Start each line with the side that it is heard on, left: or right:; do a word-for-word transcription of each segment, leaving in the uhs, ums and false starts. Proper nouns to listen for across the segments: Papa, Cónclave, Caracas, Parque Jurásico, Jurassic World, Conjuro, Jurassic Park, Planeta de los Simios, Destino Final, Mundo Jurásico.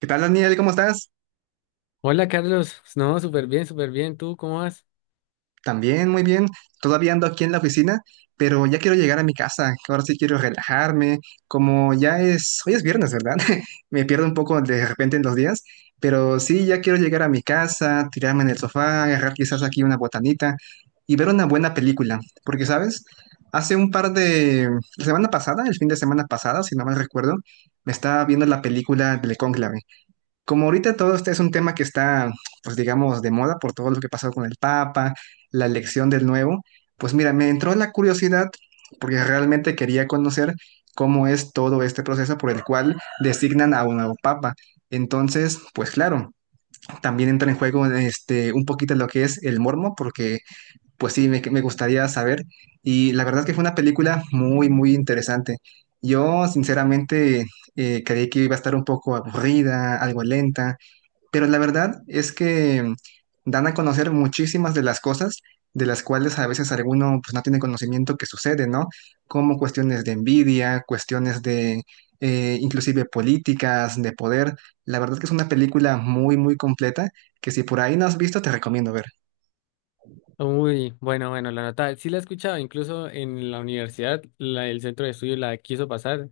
right: ¿Qué tal, Daniel? ¿Cómo estás?
left: Hola Carlos, no, súper bien, súper bien. ¿Tú cómo vas?
right: También, muy bien. Todavía ando aquí en la oficina, pero ya quiero llegar a mi casa, que ahora sí quiero relajarme. Como ya es, hoy es viernes, ¿verdad? Me pierdo un poco de repente en los días, pero sí, ya quiero llegar a mi casa, tirarme en el sofá, agarrar quizás aquí una botanita y ver una buena película. Porque, ¿sabes? Hace un par de... La semana pasada, el fin de semana pasada, si no mal recuerdo, me estaba viendo la película del Cónclave. Como ahorita todo este es un tema que está, pues digamos, de moda por todo lo que pasó con el Papa, la elección del nuevo, pues mira, me entró la curiosidad porque realmente quería conocer cómo es todo este proceso por el cual designan a un nuevo Papa. Entonces, pues claro, también entra en juego este, un poquito lo que es el mormo, porque pues sí, me, me gustaría saber. Y la verdad es que fue una película muy, muy interesante. Yo, sinceramente, eh, creí que iba a estar un poco aburrida, algo lenta, pero la verdad es que dan a conocer muchísimas de las cosas de las cuales a veces alguno, pues, no tiene conocimiento que sucede, ¿no? Como cuestiones de envidia, cuestiones de eh, inclusive políticas, de poder. La verdad que es una película muy, muy completa que, si por ahí no has visto, te recomiendo ver.
left: Uy, bueno, bueno, la nota sí la he escuchado, incluso en la universidad, la- el centro de estudio la quiso pasar,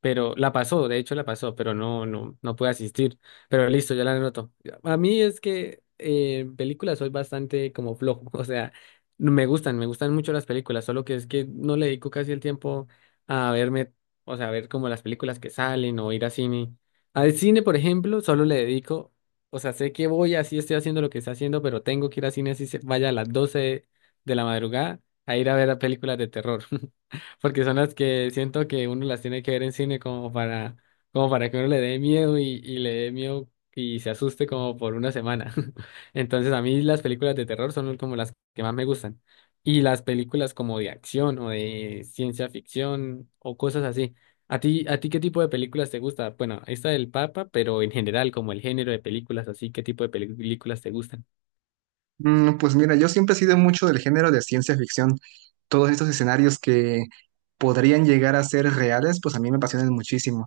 left: pero la pasó, de hecho la pasó, pero no, no, no pude asistir. Pero listo, ya la anoto. A mí es que eh, en películas soy bastante como flojo, o sea, no me gustan, me gustan mucho las películas, solo que es que no le dedico casi el tiempo a verme, o sea, a ver como las películas que salen o ir a cine. Al cine, por ejemplo, solo le dedico, o sea, sé que voy, así estoy haciendo lo que estoy haciendo, pero tengo que ir al cine así se vaya a las doce de la madrugada a ir a ver películas de terror, porque son las que siento que uno las tiene que ver en cine como para, como para que uno le dé miedo y, y le dé miedo y se asuste como por una semana. Entonces, a mí las películas de terror son como las que más me gustan. Y las películas como de acción o de ciencia ficción o cosas así. ¿A ti, a ti qué tipo de películas te gusta? Bueno, esta del Papa, pero en general, como el género de películas, así, ¿qué tipo de peli- películas te gustan?
right: Mm, Pues mira, yo siempre he sido mucho del género de ciencia ficción. Todos estos escenarios que podrían llegar a ser reales, pues a mí me apasionan muchísimo.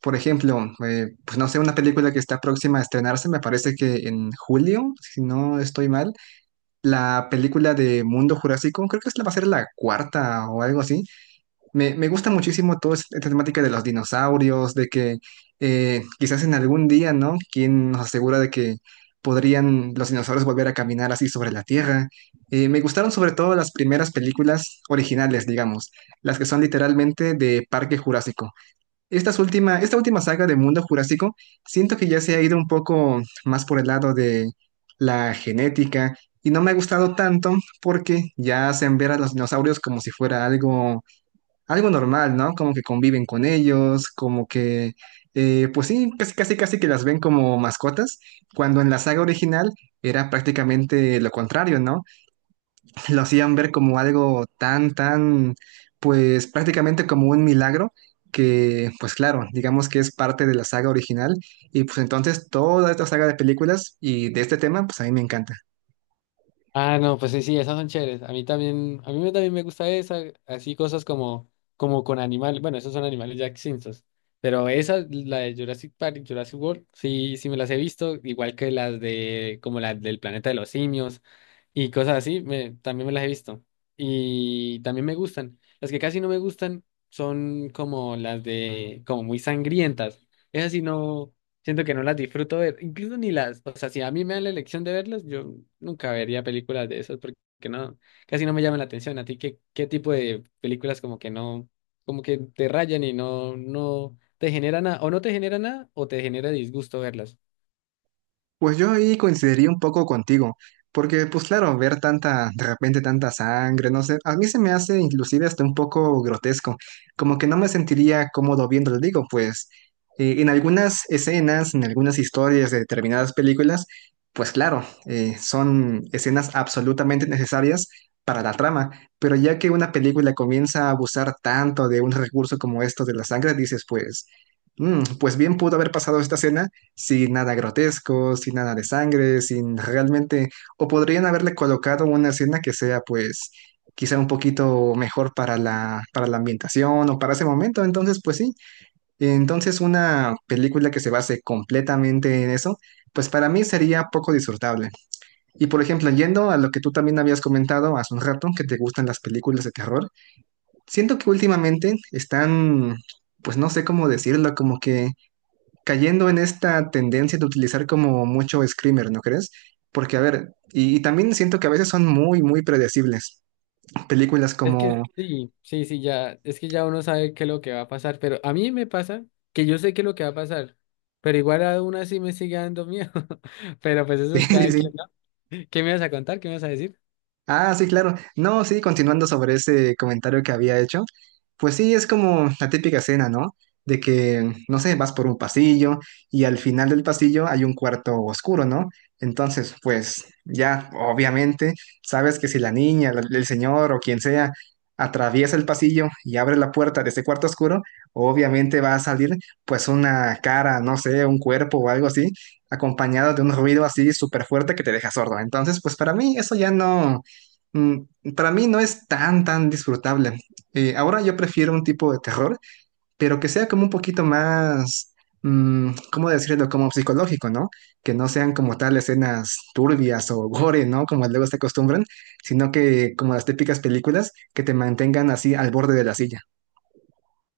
right: Por ejemplo, eh, pues no sé, una película que está próxima a estrenarse, me parece que en julio, si no estoy mal, la película de Mundo Jurásico, creo que esta va a ser la cuarta o algo así. Me, me gusta muchísimo toda esta temática de los dinosaurios, de que eh, quizás en algún día, ¿no? ¿Quién nos asegura de que podrían los dinosaurios volver a caminar así sobre la Tierra? Eh, me gustaron sobre todo las primeras películas originales, digamos, las que son literalmente de Parque Jurásico. Estas última, esta última saga de Mundo Jurásico, siento que ya se ha ido un poco más por el lado de la genética y no me ha gustado tanto porque ya hacen ver a los dinosaurios como si fuera algo algo normal, ¿no? Como que conviven con ellos, como que, eh, pues sí, pues casi casi que las ven como mascotas, cuando en la saga original era prácticamente lo contrario, ¿no? Lo hacían ver como algo tan, tan, pues prácticamente como un milagro. Que pues claro, digamos que es parte de la saga original y pues entonces toda esta saga de películas y de este tema pues a mí me encanta.
left: Ah, no, pues sí, sí, esas son chéveres. A mí también, a mí me- también me gusta esa, así cosas como, como con animales. Bueno, esos son animales ya extintos. Pero esa, la de Jurassic Park y Jurassic World, sí, sí me las he visto, igual que las de, como las del Planeta de los Simios, y cosas así, me, también me las he visto. Y también me gustan. Las que casi no me gustan son como las de, como muy sangrientas. Esas sí no, siento que no las disfruto ver, incluso ni las, o sea, si a mí me dan la elección de verlas, yo nunca vería películas de esas porque no, casi no me llaman la atención. ¿A ti qué, qué tipo de películas como que no, como que te rayan y no, no te genera nada, o no te genera nada, o te genera disgusto verlas?
right: Pues yo ahí coincidiría un poco contigo, porque pues claro, ver tanta, de repente tanta sangre, no sé, a mí se me hace inclusive hasta un poco grotesco, como que no me sentiría cómodo viéndolo, digo, pues eh, en algunas escenas, en algunas historias de determinadas películas, pues claro, eh, son escenas absolutamente necesarias para la trama, pero ya que una película comienza a abusar tanto de un recurso como esto de la sangre, dices pues... "Mm, pues bien pudo haber pasado esta escena sin nada grotesco, sin nada de sangre, sin realmente, o podrían haberle colocado una escena que sea pues quizá un poquito mejor para la, para la ambientación o para ese momento, entonces pues sí, entonces una película que se base completamente en eso, pues para mí sería poco disfrutable. Y por ejemplo, yendo a lo que tú también habías comentado hace un rato, que te gustan las películas de terror, siento que últimamente están, pues no sé cómo decirlo, como que cayendo en esta tendencia de utilizar como mucho screamer, ¿no crees? Porque, a ver, y, y también siento que a veces son muy, muy predecibles. Películas
left: Es que
right: como,
left: sí, sí, sí, ya, es que ya uno sabe qué es lo que va a pasar, pero a mí me pasa que yo sé qué es lo que va a pasar, pero igual aún así me sigue dando miedo, pero pues eso
right: sí,
left: es
right: sí,
left: cada
right: sí.
left: quien, ¿no? ¿Qué me vas a contar? ¿Qué me vas a decir?
right: Ah, sí, claro. No, sí, continuando sobre ese comentario que había hecho, pues sí, es como la típica escena, ¿no? De que, no sé, vas por un pasillo y al final del pasillo hay un cuarto oscuro, ¿no? Entonces, pues ya, obviamente, sabes que si la niña, la- el señor o quien sea atraviesa el pasillo y abre la puerta de ese cuarto oscuro, obviamente va a salir pues una cara, no sé, un cuerpo o algo así, acompañado de un ruido así súper fuerte que te deja sordo. Entonces, pues para mí eso ya no. Mm, Para mí no es tan, tan disfrutable. Eh, ahora yo prefiero un tipo de terror, pero que sea como un poquito más, mm, ¿cómo decirlo? Como psicológico, ¿no? Que no sean como tal escenas turbias o gore, ¿no? Como luego se acostumbran, sino que como las típicas películas que te mantengan así al borde de la silla.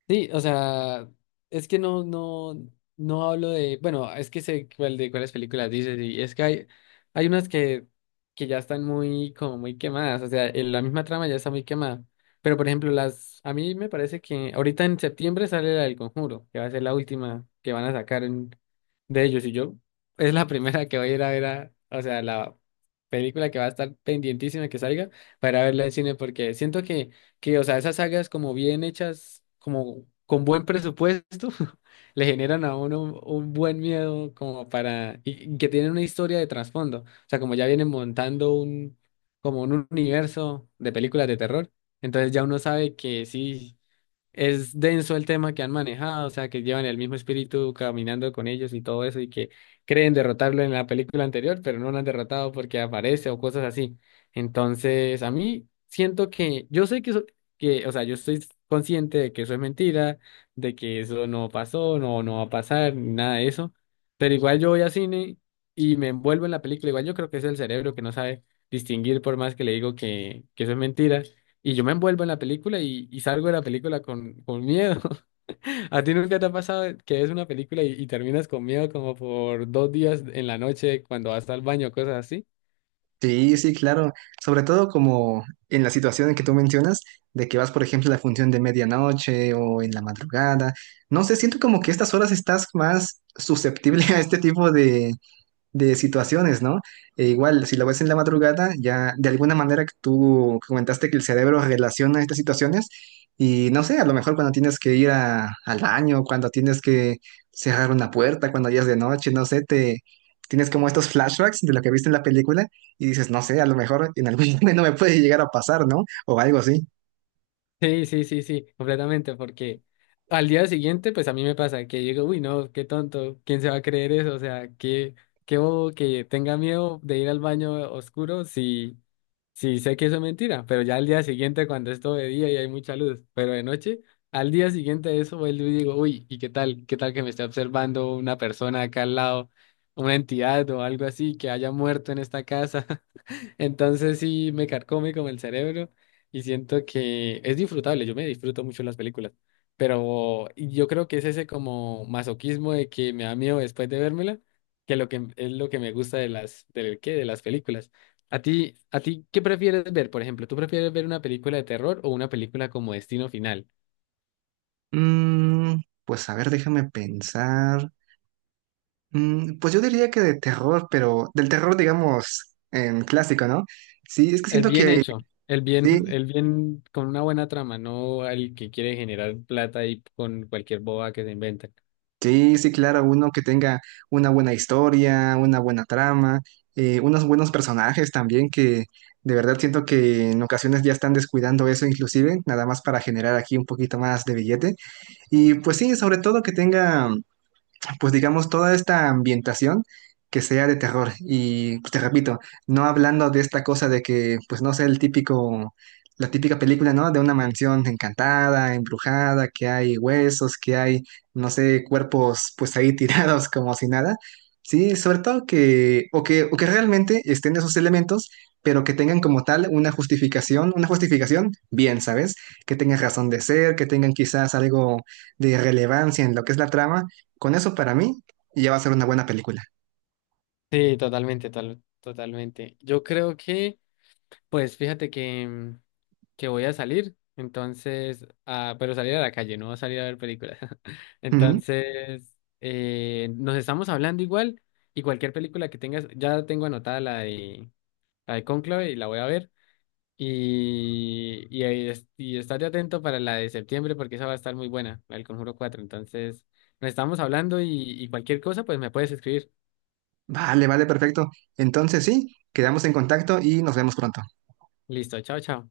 left: Sí, o sea, es que no, no, no hablo de, bueno, es que sé cuál de cuáles películas dices, y es que hay, hay unas que, que ya están muy, como muy quemadas, o sea, en la misma trama ya está muy quemada. Pero por ejemplo, las, a mí me parece que ahorita en septiembre sale la del Conjuro, que va a ser la última que van a sacar en- de ellos, y yo, es la primera que voy a ir a ver a, o sea, la película que va a estar pendientísima que salga para verla en cine, porque siento que que, o sea, esas sagas como bien hechas, como con buen presupuesto, le generan a uno un, un buen miedo como para, y, y que tienen una historia de trasfondo, o sea, como ya vienen montando un, como un universo de películas de terror, entonces ya uno sabe que sí es denso el tema que han manejado, o sea, que llevan el mismo espíritu caminando con ellos y todo eso, y que creen derrotarlo en la película anterior, pero no lo han derrotado porque aparece o cosas así. Entonces, a mí siento que, yo sé que eso, que, o sea, yo estoy consciente de que eso es mentira, de que eso no pasó, no, no va a pasar, ni nada de eso, pero igual yo voy al cine y me envuelvo en la película, igual yo creo que es el cerebro que no sabe distinguir por más que le digo que, que eso es mentira y yo me envuelvo en la película y, y salgo de la película con, con miedo. ¿A ti nunca te ha pasado que ves una película y, y terminas con miedo como por dos días en la noche cuando vas al baño, cosas así?
right: Sí, sí, claro. Sobre todo como en la situación en que tú mencionas, de que vas, por ejemplo, a la función de medianoche o en la madrugada. No sé, siento como que estas horas estás más susceptible a este tipo de, de situaciones, ¿no? E igual, si lo ves en la madrugada, ya de alguna manera que tú comentaste que el cerebro relaciona estas situaciones y no sé, a lo mejor cuando tienes que ir a- al baño, cuando tienes que cerrar una puerta, cuando ya es de noche, no sé, te tienes como estos flashbacks de lo que viste en la película y dices, no sé, a lo mejor en algún momento me puede llegar a pasar, ¿no? O algo así.
left: Sí, sí, sí, sí, completamente, porque al día siguiente, pues a mí me pasa que digo, uy, no, qué tonto, ¿quién se va a creer eso? O sea, qué, qué bobo que tenga miedo de ir al baño oscuro si, sí, sé que eso es mentira, pero ya al día siguiente, cuando es todo de día y hay mucha luz, pero de noche, al día siguiente de eso, vuelvo y digo, uy, ¿y qué tal? ¿Qué tal que me esté observando una persona acá al lado, una entidad o algo así que haya muerto en esta casa? Entonces sí me carcome como el cerebro y siento que es disfrutable, yo me disfruto mucho las películas, pero yo creo que es ese como masoquismo de que me da miedo después de vérmela, que lo que es lo que me gusta de las del qué de las películas. A ti, a ti ¿qué prefieres ver? Por ejemplo, ¿tú prefieres ver una película de terror o una película como Destino Final?
right: Mm, pues a ver, déjame pensar. Mm, Pues yo diría que de terror, pero del terror, digamos, em, clásico, ¿no? Sí, es que
left: El
right: siento
left: bien
right: que
left: hecho, el bien,
right: sí,
left: el bien con una buena trama, no el que quiere generar plata y con cualquier boba que se inventa.
right: sí, sí, claro, uno que tenga una buena historia, una buena trama, eh, unos buenos personajes también, que de verdad siento que en ocasiones ya están descuidando eso inclusive, nada más para generar aquí un poquito más de billete. Y pues sí, sobre todo que tenga pues digamos, toda esta ambientación que sea de terror. Y pues, te repito, no hablando de esta cosa de que, pues no sé, el típico, la típica película, ¿no? De una mansión encantada, embrujada, que hay huesos, que hay, no sé, cuerpos pues ahí tirados como si nada. Sí, sobre todo que, o que, o que realmente estén esos elementos, pero que tengan como tal una justificación, una justificación bien, ¿sabes? Que tengan razón de ser, que tengan quizás algo de relevancia en lo que es la trama, con eso para mí ya va a ser una buena película.
left: Sí, totalmente, tal- totalmente. Yo creo que, pues fíjate que, mm, que voy a salir, entonces, ah, pero salir a la calle, no salir a ver películas.
right: Ujú.
left: Entonces, eh, nos estamos hablando igual y cualquier película que tengas, ya tengo anotada la de, la de Cónclave y la voy a ver. Y, y, ahí es- y estate atento para la de septiembre porque esa va a estar muy buena, la del Conjuro cuatro. Entonces, nos estamos hablando y, y cualquier cosa, pues me puedes escribir.
right: Vale, vale, perfecto. Entonces sí, quedamos en contacto y nos vemos pronto.
left: Listo, chao, chao.